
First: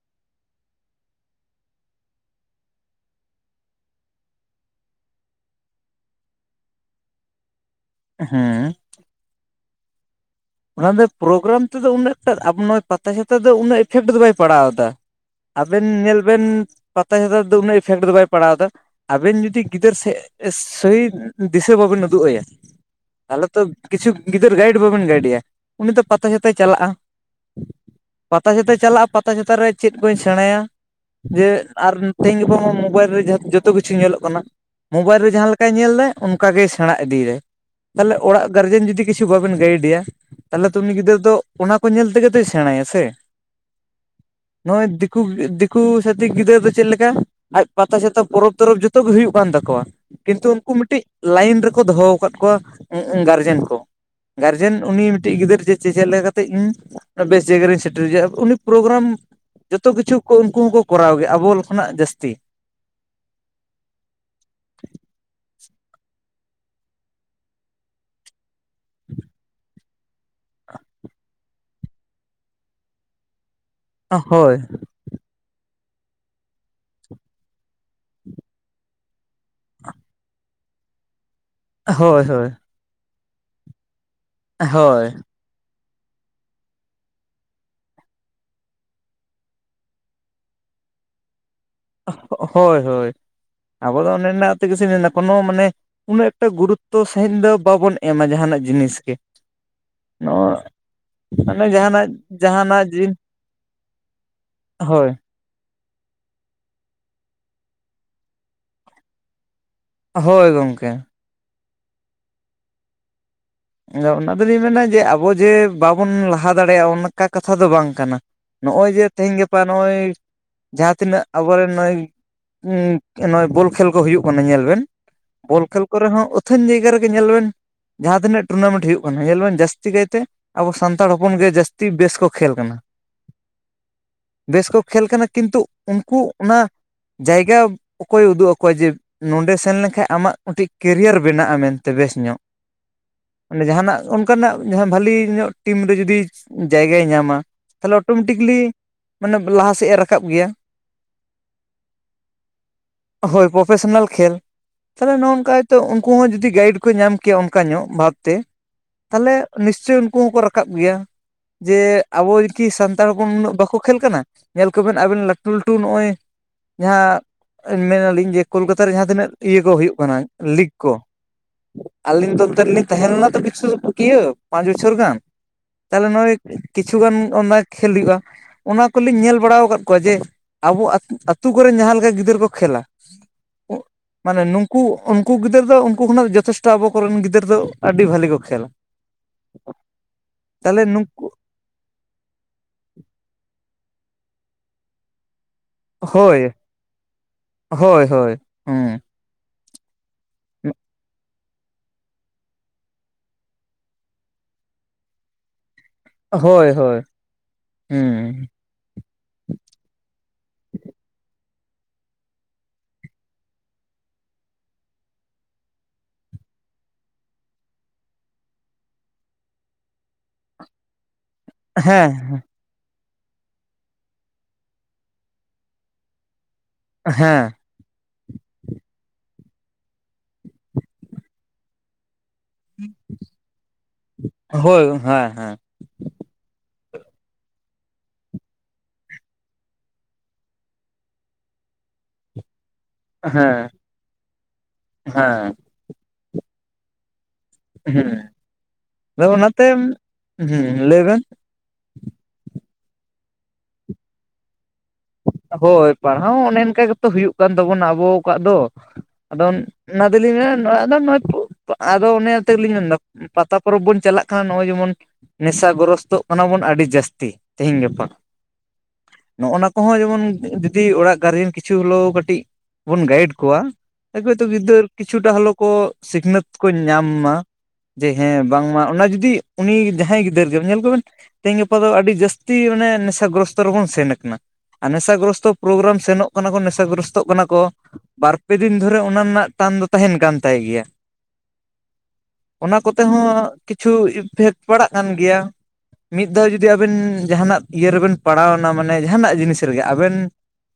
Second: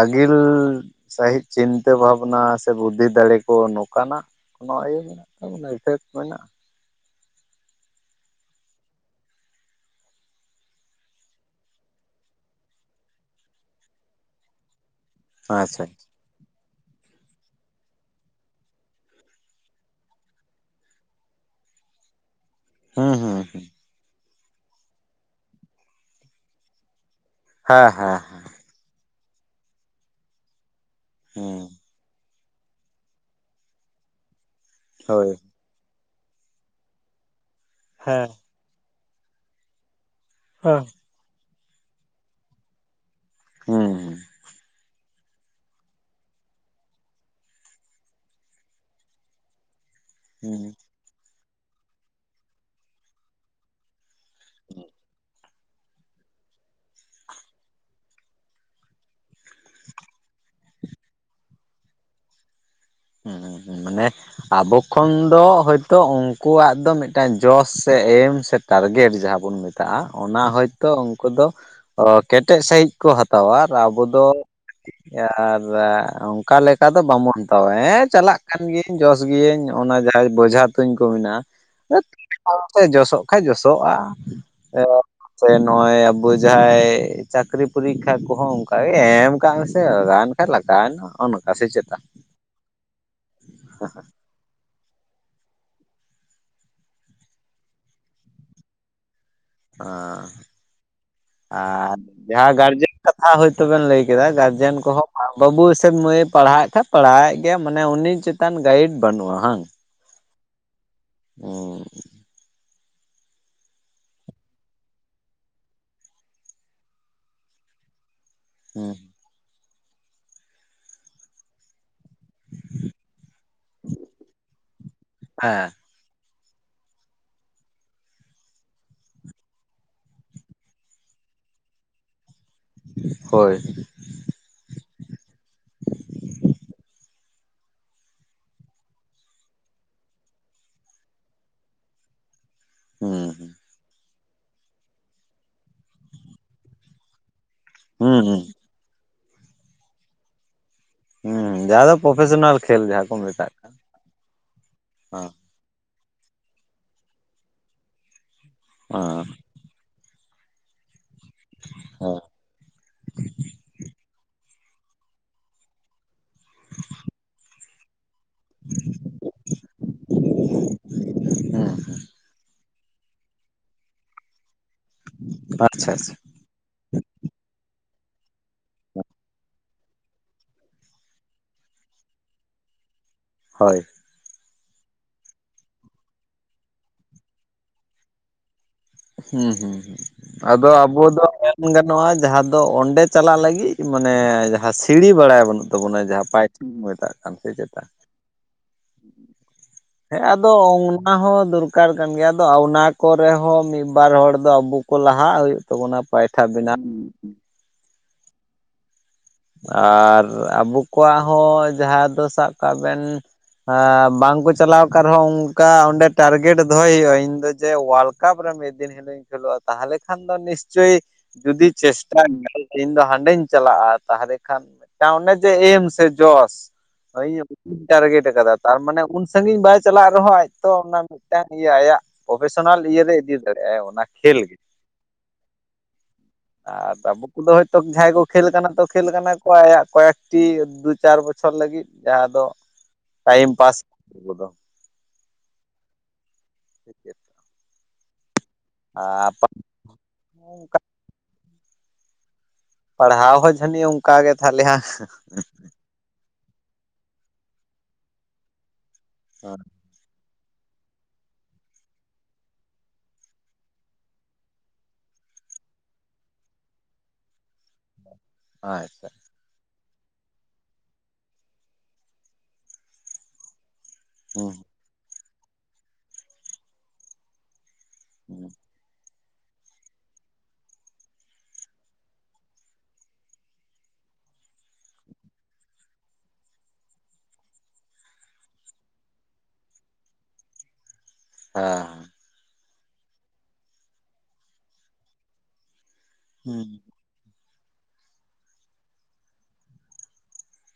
ᱟᱹᱜᱤᱞ ᱥᱟᱹᱦᱤᱡ ᱪᱤᱱᱛᱟᱹ ᱵᱷᱟᱵᱽᱱᱟ ᱥᱮ ᱵᱩᱫᱽᱫᱷᱤ ᱫᱟᱲᱮ ᱠᱚ ᱱᱚᱝᱠᱟᱱᱟᱜ᱾ ᱠᱳᱱᱳ ᱤᱭᱟᱹ ᱢᱮᱱᱟᱜ ᱛᱟᱵᱚᱱᱟ, ᱤᱯᱷᱮᱠᱴ ᱢᱮᱱᱟᱜᱼᱟ᱾ ᱦᱮᱸ᱾ ᱚᱱᱟ ᱫᱚ ᱯᱨᱳᱜᱨᱟᱢ ᱛᱮᱫᱚ ᱩᱱᱟᱹᱜ ᱮᱴᱟ ᱟᱵᱚ ᱱᱚᱜ-ᱚᱭ ᱯᱟᱛᱟᱪᱷᱟᱛᱟ ᱫᱚ ᱩᱱᱟᱹᱜ ᱤᱯᱷᱮᱠᱴ ᱫᱚ ᱵᱟᱭ ᱯᱟᱲᱟᱣ ᱮᱫᱟ᱾ ᱟᱪᱪᱷᱟ ᱟᱵᱮᱱ ᱧᱮᱞ ᱵᱮᱱ ᱯᱟᱛᱟ ᱪᱷᱟᱛᱟ ᱛᱮ ᱫᱚ ᱩᱱᱟᱹᱜ ᱤᱯᱷᱮᱠᱴ ᱫᱚ ᱵᱟᱭ ᱯᱟᱲᱟᱣᱮᱫᱟ᱾ ᱟᱵᱮᱱ ᱡᱩᱫᱤ ᱜᱤᱫᱟᱹᱨ ᱥᱮᱫ ᱥᱟᱹᱦᱤ ᱫᱤᱥᱟᱹ ᱵᱟᱵᱮᱱ ᱩᱫᱩᱜ ᱟᱭᱟ, ᱦᱩᱸ ᱦᱩᱸ ᱛᱟᱦᱞᱮ ᱛᱚ ᱦᱩᱸ ᱠᱤᱪᱷᱩ ᱜᱤᱫᱟᱹᱨ ᱜᱟᱭᱤᱰ ᱵᱟᱵᱮᱱ ᱜᱟᱭᱤᱰ ᱮᱭᱟ, ᱩᱱᱤ ᱫᱚ ᱯᱟᱛᱟ ᱡᱷᱟᱛᱮᱭ ᱪᱟᱞᱟᱜᱼᱟ᱾ ᱦᱮᱸ ᱦᱮᱸ ᱯᱟᱛᱟ ᱪᱷᱟᱛᱟ ᱪᱟᱞᱟᱜ-ᱟ ᱯᱟᱛᱟ ᱪᱷᱟᱛᱟ ᱨᱮ ᱪᱮᱫ ᱠᱚᱧ ᱥᱮᱬᱟᱭᱟ ᱡᱮ ᱦᱩᱸ ᱟᱨᱼᱼᱼ ᱛᱮᱦᱮᱧ ᱜᱟᱯᱟ ᱢᱟ ᱢᱳᱵᱟᱭᱤᱞ ᱨᱮ ᱡᱷᱚ ᱡᱚᱛᱚ ᱠᱤᱪᱷᱩ ᱧᱮᱞᱚᱜ ᱠᱟᱱᱟ, ᱢᱳᱵᱟᱭᱤᱞ ᱨᱮ ᱦᱳᱭ ᱡᱟᱦᱟᱸ ᱞᱮᱠᱟ ᱠᱟᱭ ᱧᱮᱞ ᱫᱟᱭ ᱚᱱᱠᱟᱜᱮ ᱥᱮᱬᱟ ᱤᱫᱤᱭᱮᱫᱟᱭ ᱛᱟᱦᱚᱞᱮ ᱦᱮᱸ ᱚᱲᱟᱜ ᱜᱟᱨᱡᱮᱱ ᱡᱩᱫᱤ ᱠᱤᱪᱷᱩ ᱵᱟᱵᱮᱱ ᱜᱟᱭᱤᱰ ᱮᱭᱟ᱾ ᱛᱟᱦᱚᱞᱮ ᱛᱚ ᱦᱮᱸ ᱩᱱᱤ ᱜᱤᱫᱽᱨᱟᱹ ᱫᱚ ᱚᱱᱟ ᱠᱚ ᱧᱮᱞ ᱛᱮᱜᱮ ᱛᱚᱭ ᱥᱮᱬᱟᱭᱟ ᱥᱮ᱾ ᱦᱩᱸ ᱱᱚᱜ-ᱚᱭ ᱫᱤᱠᱩ ᱫᱤᱠᱩ ᱥᱟᱛᱤᱠ ᱜᱤᱫᱽᱨᱟᱹ ᱫᱚ ᱪᱮᱫ ᱞᱮᱠᱟ? ᱟᱡ ᱯᱟᱛᱟ ᱪᱷᱟᱛᱟ ᱯᱚᱨᱚᱵᱽ ᱛᱚᱨᱚᱵᱽ ᱡᱚᱛᱚ ᱜᱮ ᱦᱩᱭᱩᱜ ᱠᱟᱱ ᱛᱟᱠᱚᱣᱟ᱾ ᱠᱤᱱᱛᱩ ᱦᱩᱸ ᱩᱱᱠᱩ ᱢᱤᱫᱴᱤᱡ ᱞᱟᱭᱤᱱ ᱨᱮᱠᱚ ᱫᱚᱦᱚ ᱟᱠᱟᱫ ᱠᱚᱣᱟ ᱜᱟᱨᱡᱮᱱ ᱠᱚ, ᱜᱟᱨᱡᱮᱱᱼᱼᱼ ᱩᱱᱤ ᱢᱤᱫᱴᱤᱡ ᱜᱤᱫᱟᱹᱨ ᱡᱮ ᱪᱮᱫ ᱞᱮᱠᱟ ᱠᱟᱛᱮ ᱤᱧ ᱵᱮᱥ ᱡᱟᱭᱜᱟ ᱨᱤᱧ ᱥᱮᱴᱮᱨ ᱮᱭᱟ ᱩᱱᱤ ᱯᱨᱳᱜᱨᱟᱢᱼᱼᱼ ᱡᱚᱛᱚ ᱠᱤᱪᱷᱩ ᱠᱚ ᱩᱱᱠᱩ ᱦᱚᱸᱠᱚ ᱠᱚᱨᱟᱣ ᱜᱮᱭᱟ ᱟᱵᱚ ᱠᱷᱚᱱᱟᱜ ᱡᱟᱹᱥᱛᱤ᱾ ᱦᱩᱸ ᱦᱩᱸ ᱢᱟᱱᱮ ᱟᱵᱚ ᱠᱷᱚᱱ ᱫᱚ ᱦᱚᱭᱛᱚ ᱩᱱᱠᱩᱣᱟᱜ ᱫᱚ ᱢᱤᱫᱴᱮᱱ ᱡᱚᱥ ᱥᱮ ᱮᱢ ᱥᱮ ᱴᱟᱨᱜᱮᱴ ᱡᱟᱦᱟᱸ ᱵᱚᱱ ᱢᱮᱼᱼᱼ ᱛᱟᱜ-ᱟ ᱚᱱᱟ ᱦᱚᱭᱛᱚ ᱩᱱᱠᱩ ᱫᱚ ᱠᱮᱴᱮᱡ ᱥᱟᱺᱦᱤᱡᱼᱼᱼ ᱠᱚ ᱦᱟᱛᱟᱣᱟ ᱟᱨ ᱟᱵᱚ ᱫᱚ ᱦᱳᱭ ᱟᱨ ᱚᱱᱠᱟ ᱞᱮᱠᱟ ᱫᱚ ᱵᱟᱵᱚᱱ ᱦᱟᱛᱟᱣᱟ᱾ ᱦᱮᱸ ᱪᱟᱞᱟᱜ ᱠᱟᱱ ᱜᱤᱭᱟᱹᱧ ᱡᱚᱥ ᱜᱤᱭᱟᱹᱧ ᱚᱱᱟ ᱡᱟᱦᱟᱸ ᱵᱚᱡᱷᱟ ᱛᱩᱧ ᱠᱚ ᱦᱳᱭ ᱦᱳᱭ ᱢᱮᱱᱟᱜ-ᱟ [unintelligible] ᱡᱚᱥᱚᱜ ᱠᱷᱟᱱ ᱡᱚᱥᱚᱜ-ᱟ᱾ ᱦᱳᱭ [unintelligible] ᱥᱮ ᱱᱚᱜ-ᱚᱭ ᱟᱵᱚ ᱡᱟᱦᱟᱸᱭ ᱪᱟᱹᱠᱨᱤ ᱯᱚᱨᱤᱠᱠᱷᱟ ᱠᱚᱦᱚᱸ ᱚᱱᱠᱟᱜᱮ ᱮᱢ ᱠᱟᱜ ᱢᱮ ᱥᱮ ᱜᱟᱱᱼᱼᱼ ᱠᱷᱟᱱ ᱞᱟᱜᱟᱣᱮᱱᱟ ᱱᱚᱜ-ᱚ ᱱᱚᱝᱠᱟ᱾ ᱥᱮ ᱪᱮ ᱠᱟ? ᱦᱳᱭ ᱦᱳᱭ ᱟᱵᱚ ᱫᱚ ᱚᱱᱮ ᱚᱱᱟᱜᱼᱼᱼ ᱛᱮ ᱜᱮ ᱥᱮᱱ ᱞᱮᱱᱟ ᱠᱳᱱᱳ ᱢᱟᱱᱮ, ᱩᱱᱟᱹᱜ ᱮᱠᱴᱟ ᱜᱩᱨᱩᱛᱚ ᱥᱟᱹᱦᱤᱡᱽ ᱫᱚ ᱵᱟᱵᱚᱱ ᱮᱢᱟ ᱡᱟᱦᱟᱱᱟᱜ ᱡᱤᱱᱤᱥ ᱜᱮ᱾ ᱟᱸᱻ ᱱᱚᱣᱟ ᱢᱟᱱᱮ ᱟᱨ ᱡᱟᱦᱟᱱᱟᱜ ᱡᱟᱦᱟᱸ, ᱡᱟᱦᱟᱱᱟᱜ ᱜᱟᱨᱡᱮᱱ ᱡᱤᱱ ᱠᱟᱛᱷᱟ ᱦᱳᱭᱛᱚ ᱵᱮᱱ ᱞᱟᱹᱭ ᱠᱮᱫᱟ ᱜᱟᱨᱡᱮᱱ ᱠᱚᱦᱚᱸ ᱦᱳᱭ ᱵᱟᱹᱵᱩ ᱥᱮ ᱢᱟᱹᱭᱮ ᱯᱟᱲᱦᱟᱣᱮᱫ ᱠᱷᱟᱱ ᱯᱟᱲᱦᱟᱣᱮᱫ ᱜᱮᱭᱟ ᱢᱟᱱᱮ ᱩᱱᱤ ᱪᱮᱛᱟᱱ ᱜᱟᱭᱤᱰ ᱵᱟᱹᱱᱩᱜ-ᱟ ᱦᱟᱝ᱾ ᱦᱳᱭ ᱜᱚᱢᱠᱮ᱾ ᱦᱚᱸᱻ ᱦᱮ ᱚᱱᱟ ᱫᱚᱞᱤᱧ ᱢᱮᱱᱟ ᱡᱮ ᱟᱵᱚ ᱡᱮ ᱵᱟᱵᱚᱱ ᱞᱟᱦᱟ ᱫᱟᱲᱮᱭᱟᱜ-ᱟ ᱚᱱᱠᱟ ᱠᱟᱛᱷᱟ ᱫᱚ ᱵᱟᱝ ᱠᱟᱱᱟ᱾ ᱱᱚᱜ-ᱚᱭ ᱦᱩᱸ ᱡᱮ ᱛᱮᱦᱮᱸᱧ ᱜᱟᱯᱟ ᱱᱚᱜ-ᱚᱭ ᱡᱟᱦᱟᱸ ᱛᱤᱱᱟᱹᱜ ᱟᱵᱚᱨᱮᱱ ᱱᱚᱜ-ᱚᱭ ᱱᱚᱜ-ᱚᱭ ᱵᱳᱞ ᱠᱷᱮᱞ ᱠᱚ ᱦᱩᱭᱩᱜ ᱠᱟᱱᱟ ᱧᱮᱞ ᱵᱮᱱ᱾ ᱵᱚᱞ ᱦᱮᱸ ᱠᱷᱮᱹᱞ ᱠᱚᱨᱮ ᱦᱚᱸ ᱚᱛᱷᱮᱱ ᱡᱟᱭᱜᱟ ᱨᱮᱜᱮ ᱧᱮᱞ ᱵᱮᱱ ᱡᱟᱦᱟᱸ ᱛᱤᱱᱟᱹᱜ ᱴᱩᱨᱱᱟᱢᱮᱱᱴ ᱦᱩᱭᱩᱜ ᱠᱟᱱᱟ, ᱧᱮᱞ ᱵᱮᱱ ᱡᱟᱹᱥᱛᱤ ᱠᱟᱭᱛᱮ ᱟᱵᱚ ᱥᱟᱱᱛᱟᱲ ᱦᱚᱯᱚᱱ ᱜᱮ ᱡᱟᱹᱛᱤᱼᱼᱼ ᱛᱤ ᱵᱮᱥ ᱠᱚ ᱠᱷᱮᱹᱞ ᱠᱟᱱᱟ᱾ ᱦᱳᱭ ᱵᱮᱥ ᱠᱚ ᱠᱷᱮᱹᱞ ᱠᱟᱱᱟ ᱠᱤᱱᱛᱩ ᱩᱱᱠᱩ ᱚᱱᱟ ᱡᱟᱭᱜᱟ ᱚᱠᱚᱭ ᱩᱫᱩᱜ ᱟᱠᱚᱣᱟ ᱡᱮ ᱱᱚᱰᱮ ᱥᱮᱱ ᱞᱮᱱᱠᱷᱟᱡ ᱟᱢᱟᱜ ᱢᱤᱫᱴᱤᱡ ᱠᱮᱨᱤᱭᱟᱨ ᱵᱮᱱᱟᱜ-ᱟ ᱢᱮᱱᱛᱮ ᱵᱮᱥ ᱧᱚᱜ᱾ ᱦᱩᱸ᱾ ᱢᱟᱱᱮ ᱡᱟᱦᱟᱸᱱᱟᱜ ᱚᱱᱠᱟᱱᱟᱜ ᱡᱟᱦᱟᱸ ᱵᱷᱟᱹᱞᱤ ᱧᱚᱜ ᱴᱤᱢ ᱨᱮ ᱡᱩᱫᱤ ᱡᱟᱭᱜᱟᱭ ᱧᱟᱢᱟ᱾ ᱛᱟᱦᱚᱸᱞᱮ ᱦᱩᱸ ᱦᱩᱸ ᱚᱴᱳᱢᱮᱴᱤᱠᱞᱤ ᱢᱟᱱᱮ ᱞᱟᱦᱟ ᱥᱮᱫ ᱮ ᱨᱟᱠᱟᱵᱽ ᱜᱮᱭᱟ᱾ ᱡᱟᱦᱟᱸ ᱫᱚ ᱯᱨᱚᱯᱷᱮᱥᱚᱱᱟᱞ ᱠᱷᱮᱞ ᱡᱟᱦᱟᱸ ᱠᱚ ᱦᱳᱭ ᱢᱮᱛᱟᱜ᱾ ᱠᱟᱱ ᱯᱨᱚᱯᱷᱮᱥᱚᱱᱟᱞ ᱠᱷᱮᱞ ᱛᱟᱦᱚᱸᱞᱮ ᱱᱚᱜ ᱦᱮᱸ ᱱᱚᱝᱠᱟ ᱦᱚᱭᱛᱳ ᱩᱱᱠᱩ ᱦᱚᱸ ᱡᱩᱫᱤ ᱜᱟᱭᱤᱰ ᱠᱚ ᱧᱟᱢ ᱠᱮᱭᱟ ᱚᱱᱠᱟ ᱧᱚᱜ ᱵᱷᱟᱵᱽ ᱛᱮ᱾ ᱛᱟᱦᱚᱸᱞᱮ ᱦᱮᱸ ᱱᱤᱥᱪᱚᱭ ᱩᱱᱠᱩ ᱦᱚᱸᱠᱚ ᱨᱟᱠᱟᱵᱽ ᱜᱮᱭᱟ ᱡᱮ ᱟᱵᱚ ᱵᱮᱥ ᱠᱤ ᱥᱟᱱᱛᱟᱲ ᱦᱚᱯᱚᱱ ᱩᱱᱟᱹᱜ ᱵᱟᱠᱚ ᱠᱷᱮᱹᱞ ᱠᱟᱱᱟ ᱧᱮᱞ ᱠᱚᱵᱤᱱ ᱟᱵᱤᱱ ᱞᱟᱹᱴᱩ ᱞᱟᱹᱴᱩ ᱱᱚᱜ-ᱚᱭ ᱡᱟᱦᱟᱸ ᱢᱮᱱᱟᱞᱤᱧ ᱡᱮ ᱠᱳᱞᱠᱟᱛᱟ ᱨᱮ ᱡᱟᱦᱟᱸ ᱛᱤᱱᱟᱹᱜ ᱤᱭᱟᱹ ᱠᱚ ᱦᱩᱭᱩᱜ ᱠᱟᱱᱟ ᱞᱤᱜ ᱠᱚ, ᱦᱮᱸ ᱟᱹᱞᱤᱧ ᱫᱚ ᱚᱱᱛᱮ ᱛᱟᱦᱮᱸ ᱞᱮᱱᱟ ᱛᱚ ᱠᱤᱪᱷᱩ ᱯᱩᱠᱤᱭᱟᱹ ᱯᱟᱸᱪ ᱵᱚᱪᱷᱚᱨ ᱜᱟᱱ ᱟᱪᱪᱷᱟ ᱛᱟᱦᱚᱸᱞᱮ ᱟᱪᱪᱷᱟ ᱱᱚᱜ-ᱚᱭ ᱠᱤᱪᱷᱩᱜᱟᱱ ᱚᱱᱟ ᱠᱷᱮᱹᱞ ᱦᱩᱭᱩᱜ-ᱟ ᱚᱱᱟ ᱠᱚ ᱞᱤᱧ ᱧᱮᱞ ᱵᱟᱲᱟ ᱟᱠᱟᱫ ᱠᱚᱣᱟ ᱡᱮ ᱟᱵᱚ ᱟ ᱟᱹᱛᱩ ᱠᱚᱨᱮᱱ ᱡᱟᱦᱟᱸ ᱞᱮᱠᱟ ᱜᱤᱫᱽᱨᱟᱹ ᱠᱚ ᱠᱷᱮ ᱞᱟ᱾ ᱦᱳᱭ, ᱢᱟᱱᱮ ᱱᱩᱝᱠᱩ ᱩᱱᱠᱩ ᱜᱤᱫᱽᱨᱟᱹ ᱫᱚ ᱩᱱᱠᱩ ᱠᱷᱚᱱᱟᱜ ᱡᱚᱛᱷᱮᱥᱴᱚ ᱟᱵᱚ ᱠᱚᱨᱮᱱ ᱜᱤᱫᱽᱨᱟᱹ ᱫᱚ ᱟᱹᱰᱤ ᱵᱷᱟᱹᱞᱤ ᱠᱚ ᱠᱷᱮᱹᱞᱟ᱾ ᱦᱩᱸ ᱦᱩᱸ ᱦᱩᱸ ᱟᱫᱚ ᱟᱵᱚ ᱫᱚ ᱱᱩᱠᱩ ᱯᱩᱱ ᱜᱟᱱᱚᱜ-ᱟ ᱡᱟᱦᱟᱸ ᱫᱚ ᱚᱸᱰᱮ ᱪᱟᱞᱟᱜ ᱞᱟᱹᱜᱤᱫ ᱢᱟᱱᱮ ᱡᱟᱦᱟᱸ ᱥᱤᱲᱤ ᱵᱟᱲᱟᱭ ᱵᱟᱹᱱᱩᱜ᱾ ᱛᱟᱵᱚᱱᱟ ᱡᱟᱦᱟᱸ ᱦᱳᱭ ᱯᱟᱭᱪᱷᱤ ᱵᱚᱱ ᱢᱮᱛᱟᱜ ᱠᱟᱱ ᱥᱮ ᱪᱮᱫ᱾ ᱦᱳᱭ ᱦᱳᱭ᱾ ᱦᱩᱸ᱾ ᱦᱮᱸ ᱟᱫᱚ ᱚᱱᱟ ᱦᱚᱸ ᱫᱚᱨᱠᱟᱨ ᱠᱟᱱ ᱜᱮᱭᱟ, ᱟᱫᱚ ᱚᱱᱟ ᱠᱚᱨᱮ ᱦᱚᱸ ᱢᱤᱫ ᱵᱟᱨ ᱦᱚᱲ ᱫᱚ ᱟᱵᱚ ᱠᱚ ᱞᱟᱦᱟᱜ ᱦᱩᱭᱩᱜ ᱛᱟᱵᱚᱱᱟ ᱯᱟᱭᱴᱷᱟ ᱵᱮᱱᱟᱣ ᱦᱩᱸᱻ ᱟᱨ ᱟᱵᱚ ᱠᱚᱣᱟᱜ ᱦᱚᱸ ᱡᱟᱦᱟᱸ ᱫᱚ ᱥᱟᱵᱽ ᱠᱟᱜ ᱵᱮᱱ ᱟᱻ ᱵᱟᱝᱠᱚ ᱪᱟᱞᱟᱣ ᱠᱟᱱ ᱨᱮ ᱦᱚᱸ ᱚᱱᱠᱟ ᱚᱸᱰᱮ ᱴᱟᱨᱜᱮᱴ ᱫᱚᱦᱚᱸ ᱦᱩᱭᱩᱜ-ᱟ ᱤᱧ ᱫᱚ ᱡᱮ ᱚᱣᱟᱨᱞᱰ ᱠᱟᱯ ᱨᱮ ᱢᱤᱫ ᱫᱤᱱ ᱦᱤᱞᱳᱜ ᱤᱧ ᱠᱷᱮᱞᱳᱜ-ᱟ ᱛᱟᱦᱚᱸᱞᱮ ᱠᱷᱟᱱ ᱫᱚ ᱱᱤᱥᱪᱳᱭ ᱡᱩᱫᱤ ᱦᱮᱸ ᱪᱮᱥᱴᱟ ᱧᱮᱞ ᱤᱧ ᱫᱚ ᱦᱟᱸᱰᱮᱧ ᱪᱟᱞᱟᱜ-ᱟ᱾ ᱛᱟᱦᱚᱸᱞᱮ ᱠᱷᱟᱱ, ᱢᱤᱫᱴᱟᱝ ᱚᱱᱮ ᱡᱮ ᱮᱢ ᱥᱮ ᱡᱚᱥ ᱦᱮᱸ [unintelligible] ᱴᱟᱨᱜᱮᱴ ᱟᱠᱟᱫᱟ ᱛᱟᱨᱢᱟᱱᱮ ᱩᱱ ᱥᱟᱺᱜᱤᱧ ᱵᱟᱭ ᱪᱟᱞᱟᱜ ᱨᱮ ᱦᱚᱸ ᱟᱡ ᱛᱚ ᱚᱱᱟ ᱢᱤᱫᱴᱟᱝ ᱤᱭᱟᱹ ᱟᱭᱟᱜ ᱯᱨᱚᱯᱷᱮᱥᱚᱱᱟᱞ ᱤᱭᱟᱹ ᱨᱮ ᱤᱫᱤ ᱫᱟᱲᱮᱭᱟᱜ ᱟᱭ ᱚᱱᱟ ᱠᱷᱮᱞ ᱜᱮ ᱦᱳᱭ ᱦᱮᱸ ᱦᱮᱸ ᱟᱨ ᱵᱟᱵᱩ ᱠᱚᱫᱚ ᱦᱳᱭᱛᱳ ᱡᱟᱦᱟᱸᱭ ᱠᱚ ᱠᱷᱮᱞ ᱠᱟᱱᱟ ᱛᱚ ᱠᱷᱮᱞ ᱠᱟᱱᱟ ᱠᱚ ᱟᱭᱟᱜ ᱠᱚᱭᱮᱠᱴᱤ ᱫᱩ ᱪᱟᱨ ᱵᱚᱪᱷᱚᱨ ᱞᱟᱹᱜᱤᱫ ᱡᱟᱦᱟᱸ ᱫᱚ ᱴᱟᱭᱤᱢ ᱦᱮᱸ ᱯᱟᱥ ᱠᱚᱫᱚ ᱦᱮᱸ [inaudible] ᱦᱮᱸ ᱟᱨ ᱟᱫᱚ ᱚᱱᱟᱛᱮ, ᱦᱮ ᱞᱟᱹᱭ ᱵᱮᱱ ᱯᱟᱲᱦᱟᱣ ᱦᱚᱸ ᱡᱟᱹᱱᱤᱡ ᱚᱱᱠᱟᱜ ᱜᱮ ᱛᱟᱦᱚᱞᱮ ᱦᱟᱜ ᱦᱳᱭ ᱯᱟᱲᱦᱟᱣ ᱦᱚᱸ ᱚᱱᱮ ᱚᱱᱠᱟ ᱜᱮᱛᱚ ᱦᱩᱭᱩᱜ ᱠᱟᱱ ᱛᱟᱵᱚᱱᱟ ᱟᱵᱚ ᱠᱚᱣᱟᱜ ᱫᱚ ᱟᱫᱚ ᱚᱱᱟ ᱫᱚᱞᱤᱧ ᱢᱮᱱᱟ ᱟᱫᱚ ᱱᱚ ᱟᱫᱚ ᱚᱱᱮ ᱛᱮᱜᱮᱞᱤᱧ ᱢᱮᱱᱫᱟ ᱯᱟᱛᱟ ᱯᱚᱨᱚᱵᱽ ᱵᱚᱱ ᱪᱟᱞᱟᱜ ᱠᱷᱟᱱᱟ ᱱᱚᱜ-ᱚᱭ ᱡᱮᱢᱚᱱ ᱱᱮᱥᱟ ᱜᱨᱚᱥᱛᱚᱜ ᱠᱟᱱᱟ ᱵᱚᱱ ᱟᱹᱰᱤ ᱡᱟᱹᱥᱛᱤ ᱛᱮᱦᱤᱧ ᱜᱟᱯᱟ ᱟᱪᱪᱷᱟ ᱱᱚᱜ-ᱚᱭ ᱱᱟ ᱠᱚᱦᱚᱸ ᱡᱮᱢᱚᱱ ᱡᱩᱫᱤ ᱚᱲᱟᱜ ᱜᱟᱨᱡᱮᱱ ᱠᱤᱪᱷᱩ ᱦᱳᱞᱳᱣ ᱠᱟᱹᱴᱤᱡ ᱵᱚᱱ ᱜᱟᱭᱤᱰ ᱠᱚᱣᱟ ᱮᱛᱚ [unintelligible] ᱦᱩᱸ ᱜᱤᱫᱨᱟᱹᱨ ᱠᱤᱪᱷᱩᱴᱟ ᱦᱚᱞᱮ ᱠᱚ ᱥᱤᱠᱷᱱᱟᱹᱛ ᱠᱚ ᱧᱟᱢ ᱢᱟ᱾ ᱡᱮ ᱦᱮᱸ ᱦᱩᱸ ᱵᱟᱝ ᱢᱟ ᱚᱱᱟ ᱡᱩᱫᱤ ᱩᱱᱤ ᱡᱟᱦᱟᱸᱭ ᱜᱤᱫᱟᱹᱨ ᱜᱮ ᱧᱮᱞ ᱠᱚᱵᱮᱱ ᱛᱮᱦᱮᱧ ᱜᱟᱯᱟ ᱫᱚ ᱟᱹᱰᱤ ᱡᱟᱹᱥᱛᱤ ᱢᱟᱱᱮ ᱱᱮᱥᱟ ᱜᱨᱚᱥᱛᱚ ᱨᱮᱵᱚᱱ ᱥᱮᱱ ᱠᱟᱱᱟ᱾ ᱟᱨ ᱱᱮᱥᱟᱜᱨᱚᱥᱛᱚ ᱯᱨᱳᱜᱨᱟᱢ ᱥᱮᱱᱚᱜ ᱠᱟᱱᱟ ᱠᱚ ᱱᱮᱥᱟᱜᱨᱚᱥᱛᱚᱜ ᱠᱟᱱᱟ ᱠᱚ ᱵᱟᱨᱯᱮ ᱫᱤᱱ ᱫᱷᱚᱨᱮ ᱚᱱᱟ ᱨᱮᱱᱟᱜ ᱴᱟᱱ ᱫᱚ ᱛᱟᱦᱮᱱ ᱠᱟᱱ ᱛᱟᱭ ᱜᱮᱭᱟ᱾ ᱦᱟᱸᱻ ᱚᱱᱟ ᱠᱚᱛᱮ ᱦᱚᱸ ᱠᱤᱪᱷᱩ ᱤᱯᱷᱮᱠᱴ ᱯᱟᱲᱟᱜ ᱠᱟᱱ ᱜᱮᱭᱟ᱾ ᱢᱤᱫ ᱫᱷᱟᱣ ᱡᱩᱫᱤ ᱦᱮᱸ ᱟᱵᱮᱱ ᱡᱟᱦᱟᱱᱟᱜ ᱤᱭᱟᱹ ᱨᱮᱵᱮᱱ ᱯᱟᱲᱟᱣᱱᱟ ᱢᱟᱱᱮ ᱡᱟᱦᱟᱱᱟᱜ ᱡᱤᱱᱤᱥ ᱨᱤᱜᱤ ᱟᱵᱮᱱ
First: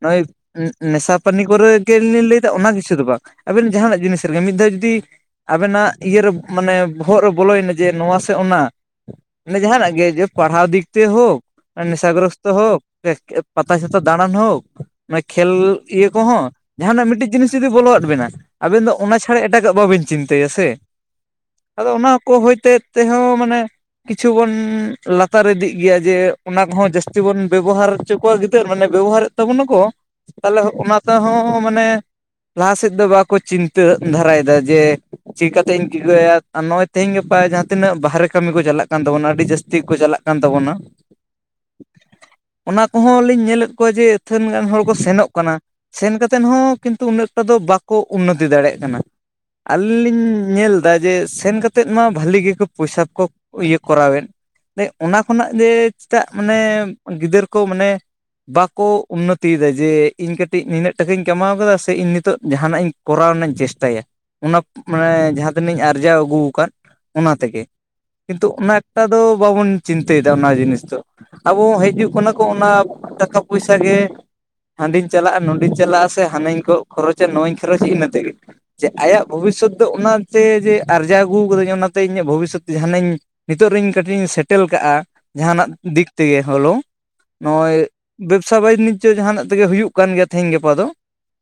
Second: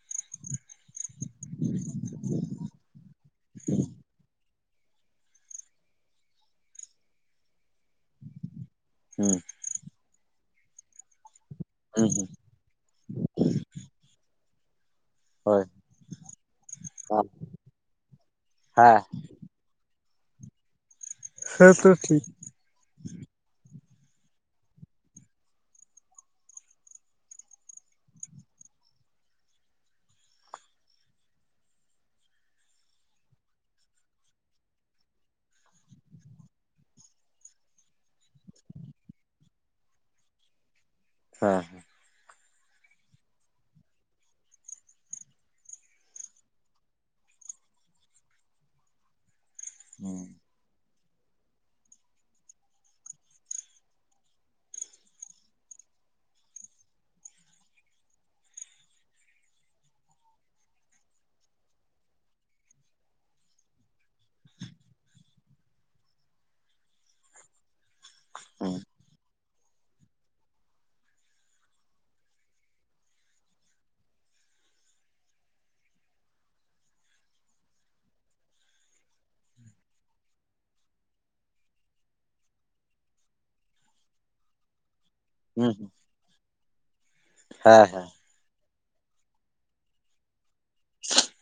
ᱱᱚᱜ ᱱᱮᱥᱟ ᱯᱟᱹᱱᱤ ᱠᱚᱨᱮ ᱜᱮ ᱞᱤᱧ ᱞᱟᱹᱭ ᱫᱟ ᱚᱱᱟ ᱠᱤᱪᱷᱩ ᱫᱚ ᱵᱟᱝ, ᱟᱹᱵᱮᱱ ᱡᱟᱦᱟᱱᱟᱜ ᱡᱤᱱᱤᱥ ᱨᱮᱜᱮ, ᱢᱤᱫ ᱫᱷᱟᱣ ᱡᱩᱫᱤ ᱟᱵᱮᱱᱟᱜ ᱤᱭᱟᱹᱨᱮ ᱢᱟᱱᱮ ᱵᱚᱦᱚᱜ ᱨᱮ ᱵᱚᱞᱚᱭᱮᱱᱟ ᱡᱮ ᱱᱚᱣᱟ ᱥᱮ ᱚᱱᱟ ᱦᱩᱸ ᱢᱟᱱᱮ ᱡᱟᱦᱟᱱᱟᱜ ᱜᱮ ᱯᱟᱲᱦᱟᱣ ᱫᱤᱠ ᱛᱮ ᱦᱳᱠ ᱦᱩᱸ ᱦᱩᱸ ᱱᱮᱥᱟᱜᱨᱚᱥᱛᱚ ᱦᱳᱠ ᱯᱟᱛᱟ ᱪᱷᱟᱛᱟ ᱫᱟᱬᱟᱱ ᱦᱳᱠ ᱢᱟᱱᱮ ᱠᱷᱮᱞ ᱦᱳᱭ ᱦᱮᱸ ᱤᱭᱟᱹ ᱠᱚᱦᱚᱸ ᱡᱟᱦᱟᱱᱟᱜ ᱢᱤᱫᱴᱤᱡ ᱡᱤᱱᱤᱥ ᱡᱩᱫᱤ ᱵᱚᱞᱚ ᱟᱫ ᱵᱮᱱᱟ ᱟᱵᱮᱱ ᱫᱚ ᱚᱱᱟ ᱪᱷᱟᱲᱟ ᱮᱴᱟᱜᱟᱜ ᱵᱟᱵᱤᱱ ᱪᱤᱱᱛᱟᱹᱭᱟ ᱥᱮ ᱦᱮᱸ ᱛᱚ ᱟᱫᱚ ᱚᱱᱟ ᱴᱷᱤᱠ ᱠᱚ ᱦᱚᱭᱛᱮ ᱛᱮᱦᱚᱸ ᱢᱟᱱᱮ ᱠᱤᱪᱷᱩ ᱵᱚᱱ ᱞᱟᱛᱟᱨ ᱤᱫᱤ ᱜᱮᱭᱟ ᱡᱮ ᱚᱱᱟ ᱠᱚᱦᱚᱸ ᱡᱟᱹᱥᱛᱤ ᱵᱚᱱ ᱵᱮᱵᱚᱦᱟᱨ ᱦᱚ ᱠᱚᱣᱟᱜ ᱜᱤᱫᱟᱹᱨ ᱢᱟᱱᱮ ᱵᱮᱵᱚᱦᱟᱨ ᱮᱫ ᱛᱟᱵᱚᱱᱟᱠᱚ ᱛᱟᱦᱚᱞᱮ ᱚᱱᱟ ᱛᱮᱦᱚᱸ ᱢᱟᱱᱮ ᱞᱟᱦᱟ ᱥᱮᱫ ᱫᱚ ᱵᱟᱠᱚ ᱪᱤᱱᱛᱟᱹ ᱫᱷᱟᱨᱟᱭ ᱮᱫᱟ ᱡᱮ ᱪᱤᱠᱠᱟ ᱠᱟᱛᱮ ᱤᱧ ᱴᱤᱠᱟᱹᱭᱟ ᱟᱨ ᱱᱚᱜᱼᱚᱭ ᱛᱮᱦᱮᱧ ᱜᱟᱯᱟ ᱡᱟᱦᱟᱸ ᱛᱤᱱᱟᱹᱜ ᱵᱟᱦᱨᱮ ᱠᱟᱹᱢᱤ ᱠᱚ ᱪᱟᱞᱟᱜ ᱠᱟᱱ ᱛᱟᱵᱚᱱᱟ ᱟᱹᱰᱤ ᱡᱟᱹᱥᱛᱤ ᱜᱮ ᱠᱚ ᱪᱟᱞᱟᱜ ᱠᱟᱱᱟ ᱠᱟᱱ ᱛᱟᱵᱚᱱᱟ᱾ ᱦᱮᱸ ᱚᱱᱟ ᱠᱚᱦᱚᱸ ᱞᱤᱧ ᱧᱮᱞᱮᱫ ᱠᱚᱣᱟ ᱡᱮ ᱟᱹᱛᱷᱟᱹᱱ ᱜᱟᱱ ᱦᱚᱲ ᱠᱚ ᱥᱮᱱᱚᱜ ᱠᱟᱱᱟ ᱥᱮᱱ ᱠᱟᱛᱮᱫ ᱦᱚᱸ ᱠᱤᱱᱛᱩ ᱩᱱᱟᱹᱜ ᱴᱟ ᱫᱚ ᱵᱟᱠᱚ ᱩᱱᱱᱚᱛᱤ ᱫᱟᱲᱮᱜ ᱠᱟᱱᱟ᱾ ᱟᱹᱞᱤᱧ ᱞᱤᱧ ᱧᱮᱞ ᱫᱟ ᱡᱮ ᱥᱮᱱ ᱠᱟᱛᱮᱫ ᱢᱟ ᱵᱷᱟᱹᱞᱤ ᱜᱮᱠᱚ ᱯᱚᱭᱥᱟ ᱠᱚ ᱤᱭᱟᱹ ᱠᱚᱨᱟᱣᱮᱫ [unintelligible] ᱚᱱᱟ ᱠᱷᱚᱱᱟᱜ ᱜᱮ ᱪᱮᱫᱟᱜ ᱢᱟᱱᱮ ᱜᱤᱫᱟᱹᱨ ᱠᱚ ᱢᱟᱱᱮ ᱵᱟᱠᱚ ᱩᱱᱱᱚᱛᱤᱭᱮᱫᱟ ᱡᱮ ᱤᱧ ᱠᱟᱹᱴᱤᱡ ᱱᱤᱱᱟᱹᱜ ᱴᱟᱠᱟᱧ ᱠᱟᱢᱟᱣ ᱠᱟᱫᱟ ᱥᱮ ᱤᱧ ᱱᱤᱛᱚᱜ ᱡᱟᱦᱟᱱᱟᱜ ᱤᱧ ᱠᱚᱨᱟᱣ ᱨᱮᱱᱟᱜ ᱤᱧ ᱪᱮᱥᱴᱟᱭᱟ ᱚᱱᱟ ᱢᱟᱱᱮ ᱡᱟᱦᱟᱸ ᱛᱤᱱᱟᱧ ᱟᱨᱡᱟᱣ ᱟᱹᱜᱩ ᱟᱠᱟᱫ ᱚᱱᱟ ᱛᱮᱜᱮ᱾ ᱠᱤᱱᱛᱩ ᱦᱮᱸ ᱚᱱᱟ ᱦᱮᱸ ᱮᱠᱴᱟ ᱫᱚ ᱵᱟᱵᱚᱱ ᱪᱤᱱᱛᱟᱹᱭ ᱫᱟ ᱚᱱᱟ ᱡᱤᱱᱤᱥ ᱫᱚ ᱟᱵᱚ ᱦᱤᱡᱩᱜ ᱠᱟᱱᱟ ᱠᱚ ᱚᱱᱟ ᱴᱟᱠᱟ ᱯᱚᱭᱥᱟ ᱜᱮ᱾ ᱦᱟᱸᱰᱤᱧ ᱪᱟᱞᱟᱜᱼᱟ ᱱᱚᱰᱮᱧ ᱪᱟᱞᱟᱜᱼᱟ ᱥᱮ ᱦᱟᱱᱟᱧ ᱠᱚ ᱠᱷᱚᱨᱚᱪᱟ ᱱᱚᱣᱟᱧ ᱠᱷᱚᱨᱚᱪᱟ ᱤᱱᱟᱹ ᱛᱮᱜᱮ᱾ ᱡᱮ ᱟᱭᱟᱜ ᱵᱷᱚᱵᱤᱥᱥᱚᱭ ᱫᱚ ᱚᱱᱟᱛᱮ ᱡᱮ ᱟᱨᱡᱟᱣ ᱟᱹᱜᱩ ᱠᱟᱹᱫᱟᱹᱧ, ᱚᱱᱟᱛᱮ ᱤᱧᱟᱹᱜ ᱵᱷᱚᱵᱤᱥᱥᱚᱭ ᱡᱟᱦᱟᱱᱟ ᱤᱧ ᱱᱤᱛᱚᱜ ᱨᱤᱧ ᱠᱟᱹᱴᱤᱤᱧ ᱥᱮᱴᱮᱞ ᱠᱟᱜᱼᱟ ᱡᱟᱦᱟᱱᱟᱜ ᱦᱮᱸ ᱦᱮᱸ ᱫᱤᱠ ᱛᱮᱜᱮ, ᱦᱚᱞᱳ ᱱᱚᱜᱼᱚᱭ ᱵᱮᱵᱽᱥᱟ ᱵᱟᱱᱤᱡᱽᱡᱚ ᱡᱟᱦᱟᱱᱟᱜ ᱛᱮᱜᱮ ᱦᱩᱭᱩᱜ ᱠᱟᱱ ᱜᱮᱭᱟ ᱛᱮᱤᱦᱤᱧ ᱜᱟᱯᱟ ᱫᱚ,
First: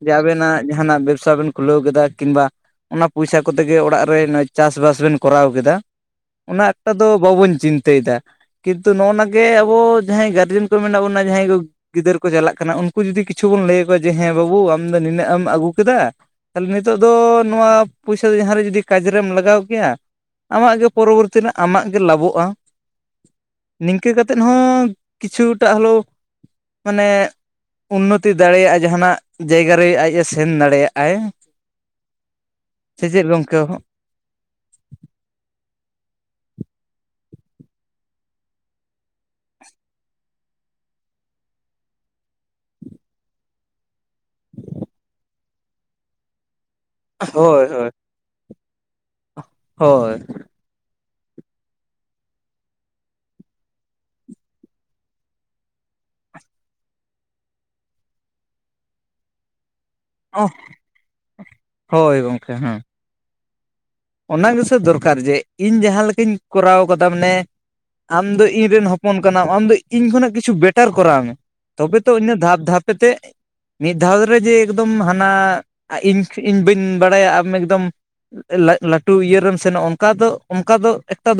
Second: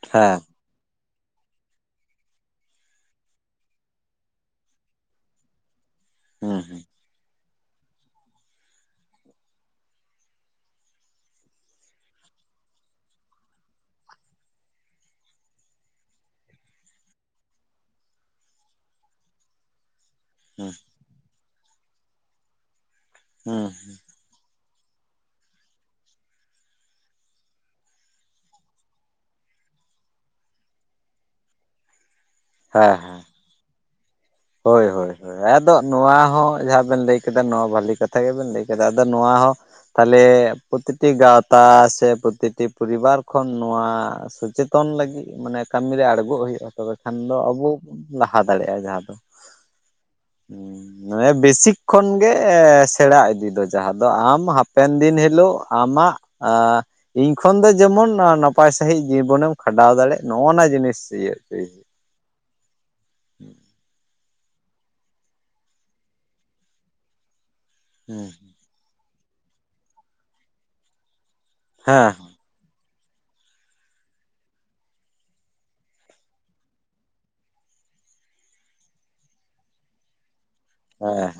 ᱡᱮ ᱦᱮᱸ ᱟᱵᱮᱱᱟᱜ ᱡᱟᱦᱟᱱᱟᱜ ᱵᱮᱵᱥᱟ ᱵᱮᱱ ᱠᱷᱩᱞᱟᱹᱣ ᱠᱟᱫᱟ ᱠᱤᱝᱵᱟ ᱾ ᱚᱱᱟ ᱯᱚᱭᱥᱟ ᱠᱚᱛᱮ ᱜᱮ ᱚᱲᱟᱜ ᱨᱮ ᱱᱚ ᱪᱟᱥᱵᱟᱥ ᱵᱮᱱ ᱠᱚᱨᱟᱣ ᱠᱮᱫᱟ, ᱦᱮᱸ ᱚᱱᱟ ᱦᱮᱸ ᱮᱠᱴᱟ ᱫᱚ ᱵᱟᱵᱚᱱ ᱪᱤᱱᱛᱟᱹᱭ ᱫᱟ, ᱠᱤᱱᱛᱩ ᱱᱚᱜᱼᱱᱟᱜᱮ ᱟᱵᱚ ᱡᱟᱦᱟᱸᱭ ᱜᱟᱨ ᱨᱮᱱ ᱠᱚ ᱢᱮᱱᱟᱜ ᱵᱚᱱᱟ ᱡᱟᱦᱟᱸᱭ ᱠᱚ, ᱜᱤᱫᱟᱹᱨ ᱠᱚ ᱪᱟᱞᱟᱜ ᱠᱟᱱᱟ, ᱩᱱᱠᱩ ᱡᱩᱫᱤ ᱠᱤᱪᱷᱩ ᱵᱚᱱ ᱞᱟᱹᱭ ᱟᱠᱚᱣᱟ ᱡᱮ, ᱦᱮᱸ ᱵᱟᱹᱵᱩ ᱟᱢ ᱫᱚ ᱱᱤᱱᱟᱹᱜ ᱮᱢ ᱟᱹᱜᱩ ᱠᱮᱫᱟ ᱛᱟᱦᱚᱞᱮ ᱱᱤᱛᱚᱜ ᱫᱚ ᱱᱚᱣᱟ ᱯᱚᱭᱥᱟ ᱫᱚ ᱡᱟᱦᱟᱸ ᱨᱮ ᱡᱩᱫᱤ ᱠᱟᱡᱽ ᱨᱮᱢ ᱞᱟᱜᱟᱣ ᱠᱮᱭᱟ, ᱦᱮᱸ ᱟᱢᱟᱜ ᱜᱮ ᱯᱚᱨᱚᱵᱚᱨᱛᱤ ᱨᱮ ᱟᱢᱟᱜ ᱜᱮ ᱞᱟᱵᱷᱚᱜᱼᱟ, ᱱᱤᱝᱠᱟᱹ ᱠᱟᱛᱮᱫ ᱦᱚᱸ ᱠᱤᱪᱷᱩᱴᱟ ᱦᱚᱞᱳ ᱢᱟᱱᱮ ᱩᱱᱱᱚᱛᱤ ᱫᱟᱲᱮᱭᱟᱜᱼᱟ ᱡᱟᱦᱟᱱᱟᱜ ᱡᱟᱭᱜᱟ ᱨᱮ, ᱟᱡᱼᱮ ᱥᱮᱱ ᱫᱟᱲᱮᱭᱟᱜᱼᱟᱭ᱾ [unintelligible] ᱦᱮᱸ, ᱥᱮ ᱪᱮᱫ ᱜᱚᱢᱠᱮ? ᱦᱚᱜ ᱦᱳᱭ ᱦᱳᱭ, ᱟᱫᱚ ᱱᱚᱣᱟ ᱦᱚᱸ ᱡᱟᱦᱟᱸ ᱵᱮᱱ ᱞᱟᱹᱭ ᱠᱮᱫᱟ, ᱱᱚᱣᱟ ᱵᱷᱟᱹᱞᱤ ᱠᱟᱛᱷᱟ ᱜᱮᱵᱮᱱ ᱞᱟᱹᱭ ᱠᱮᱫᱟ, ᱟᱫᱚ ᱱᱚᱣᱟ ᱦᱚᱸ ᱛᱟᱦᱚᱞᱮ ᱯᱨᱚᱛᱤᱴᱤ ᱜᱟᱶᱛᱟ ᱥᱮ, ᱯᱚᱛᱤᱴᱤ ᱯᱚᱨᱤᱵᱟᱨ ᱠᱷᱚᱱ ᱱᱚᱣᱟ ᱥᱚᱪᱮᱛᱚᱱ ᱞᱟᱹᱜᱤᱫ ᱢᱟᱱᱮ ᱠᱟᱹᱢᱤᱨᱮ ᱟᱬᱜᱚᱜ ᱦᱩᱭᱩᱜᱼᱟ, ᱛᱚᱵᱮ ᱠᱷᱟᱱ ᱫᱚ ᱦᱳᱭ ᱟᱵᱚ ᱦᱳᱭ ᱞᱟᱦᱟ ᱫᱟᱲᱮᱭᱟᱜᱼᱟ ᱡᱟᱦᱟᱸ ᱫᱚ᱾ ᱦᱳᱭ, ᱦᱩᱸ ᱦᱮ ᱵᱮᱥᱤᱠ ᱠᱷᱚᱱ ᱜᱮ ᱮᱻ ᱥᱮᱲᱟ ᱤᱫᱤ ᱫᱚ ᱡᱟᱦᱟᱸ ᱫᱚ, ᱟᱢ ᱦᱟᱯᱮᱱ ᱫᱤᱱ ᱦᱮᱞᱳᱜ ᱟᱢᱟᱜ ᱟ ᱤᱧ ᱠᱷᱚᱱ ᱫᱚ ᱡᱮᱢᱚᱱ, ᱱᱟᱯᱟᱭ ᱥᱟᱺᱦᱤᱡ ᱡᱤᱵᱚᱱᱮᱢ ᱠᱷᱟᱸᱰᱟᱣ ᱫᱟᱲᱮᱜ ᱱᱚᱜ ᱚᱱᱟᱜ ᱡᱤᱱᱤᱥ ᱤᱭᱟᱹᱛᱤ, ᱦᱳᱭ ᱜᱚᱝᱠᱮ ᱦᱮᱸ, ᱦᱮᱸ [unintelligible] ᱚᱱᱟ ᱜᱮᱥᱮ ᱫᱚᱨᱠᱟᱨ ᱡᱮ, ᱤᱧ ᱡᱟᱦᱟᱸ ᱞᱮᱠᱟᱧ ᱠᱚᱨᱟᱣ ᱠᱟᱫᱟ ᱢᱟᱱᱮ, ᱟᱢ ᱫᱚ ᱤᱧᱨᱮᱱ ᱦᱚᱯ -ᱯᱚᱱ ᱠᱟᱱᱟᱢ, ᱟᱢ ᱫᱚ ᱤᱧ ᱠᱷᱚᱱᱟᱜ ᱠᱤᱪᱷᱩ ᱵᱮᱴᱟᱨ ᱠᱚᱨᱟᱣ ᱢᱮ, ᱛᱚᱵᱮ ᱦᱮᱸ ᱛᱚ ᱦᱮᱸ ᱤᱱᱟᱹ ᱫᱷᱟᱯ ᱫᱷᱟᱯᱮ ᱛᱮ ᱢᱤᱫ ᱫᱷᱟᱣ ᱫᱷᱨᱮ ᱡᱮ ᱮᱠᱫᱚᱢ ᱦᱟᱱᱟ, ᱤᱧ ᱤᱧ ᱵᱟᱹᱧ ᱵᱟᱲᱟᱭᱟ ᱟᱢ ᱮᱠᱫᱚᱢ ᱞᱟᱹᱴᱩ ᱤᱭᱟᱹ ᱨᱮᱢ ᱥᱮᱱᱚᱜᱼᱟ᱾ ᱚᱱᱠᱟ ᱫᱚ ᱚᱱᱠᱟ ᱫᱚ ᱮᱠᱴᱟ ᱫᱚ